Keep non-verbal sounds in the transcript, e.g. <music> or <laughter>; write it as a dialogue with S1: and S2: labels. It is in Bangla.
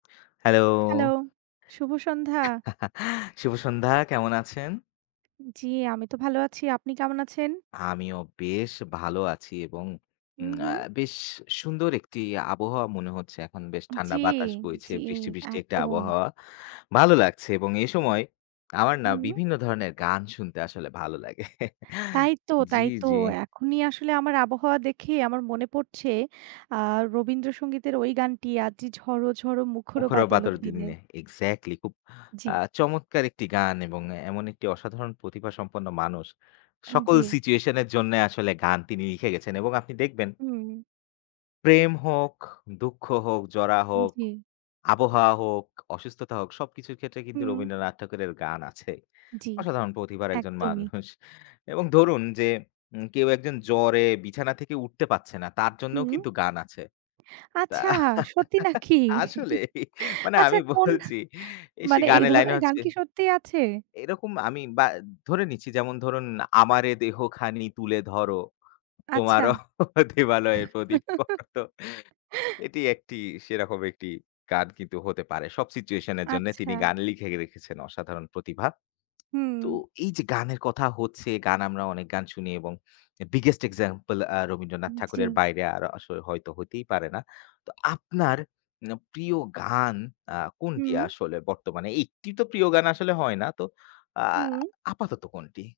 S1: Hello!
S2: Hello! শুভ সন্ধ্যা।
S1: <chuckles> শুভ সন্ধ্যা কেমন আছেন?
S2: জি, আমি তো ভালো আছি। আপনি কেমন আছেন?
S1: আমিও বেশ ভালো আছি এবং উম
S2: হুম,
S1: আ
S2: হুম।
S1: বেশ সুন্দর একটি আবহাওয়া মনে হচ্ছে। এখন বেশ ঠান্ডা
S2: জি,
S1: বাতাস বইছে।
S2: জি,
S1: বৃষ্টি, বৃষ্টি একটা
S2: একদম।
S1: আবহাওয়া। ভালো লাগছে এবং এই সময় আমার না
S2: হুম।
S1: বিভিন্ন ধরনের গান শুনতে আসলে ভাল লাগে। <chuckles>
S2: তাই তো,
S1: জি,
S2: তাই তো
S1: জি।
S2: এখনই আসলে আমার আবহাওয়া দেখেই আমার মনে পড়ছে আ রবীন্দ্রসঙ্গীতের ঐ গানটি 'আজই ঝড় ঝড় মুখর
S1: মুখর
S2: বাদলের
S1: বাদর
S2: দিনে।'
S1: দিনে exactly আ খুব
S2: জি।
S1: চমৎকার একটি গান এবং এমন একটি অসাধারণ প্রতিভা সম্পন্ন মানুষ।
S2: আন
S1: সকল
S2: জি।
S1: situation এর জন্য আসলে গান তিনি লিখে গেছেন এবং আপনি দেখবেন
S2: হুম।
S1: প্রেম হোক, দুঃখ হোক, জরা হোক,
S2: জি।
S1: আবহাওয়া হোক, অসুস্থতা হোক সব কিছুর ক্ষেত্রে কিন্তু
S2: হুম।
S1: রবীন্দ্রনাথ ঠাকুরের গান আছে।
S2: জি,
S1: অসাধারণ প্রতিভার একজন <scoffs>
S2: একদমই।
S1: মানুষ এবং ধরুন যে, কেউ একজন জ্বরে বিছানা থেকে উঠতে পারছে না তার জন্যও
S2: হুম।
S1: কিন্তু গান আছে। তা।
S2: আচ্ছা সত্যি নাকি?
S1: আসলেই মানে
S2: আচ্ছা
S1: আমি
S2: কোন
S1: বলছি এই সে
S2: মানে এই
S1: গানের লাইন
S2: ধরনের গান
S1: আছে।
S2: কি সত্যিই আছে?
S1: এরকম আমি বা ধরে নিচ্ছি যেমন ধরুন 'আমারে দেহখানি তুলে ধরো,
S2: আচ্ছা।
S1: তোমারও দেবালয়ের প্রদীপ।' তো
S2: <chuckles>
S1: এটি একটি সেরকম একটি গান কিন্তু হতে পারে। সব situation এর জন্যে
S2: আচ্ছা।
S1: তিনি গান লিখে রেখেছেন অসাধারণ প্রতিভা। তো
S2: হুম।
S1: এই যে, গানের কথা হচ্ছে গান আমরা অনেক গান শুনি এবং biggest example আ রবীন্দ্রনাথ
S2: উম জি।
S1: ঠাকুরের বাইরে আরও আসলে হয়তো হতেই পারে না। তো আপনার উম প্রিয় গান আ কোনটি
S2: হুম।
S1: আসলে বর্তমানে একটি তো প্রিয় গান আসলে হয় না। তো আ
S2: হুম।
S1: আপাতত কোনটি?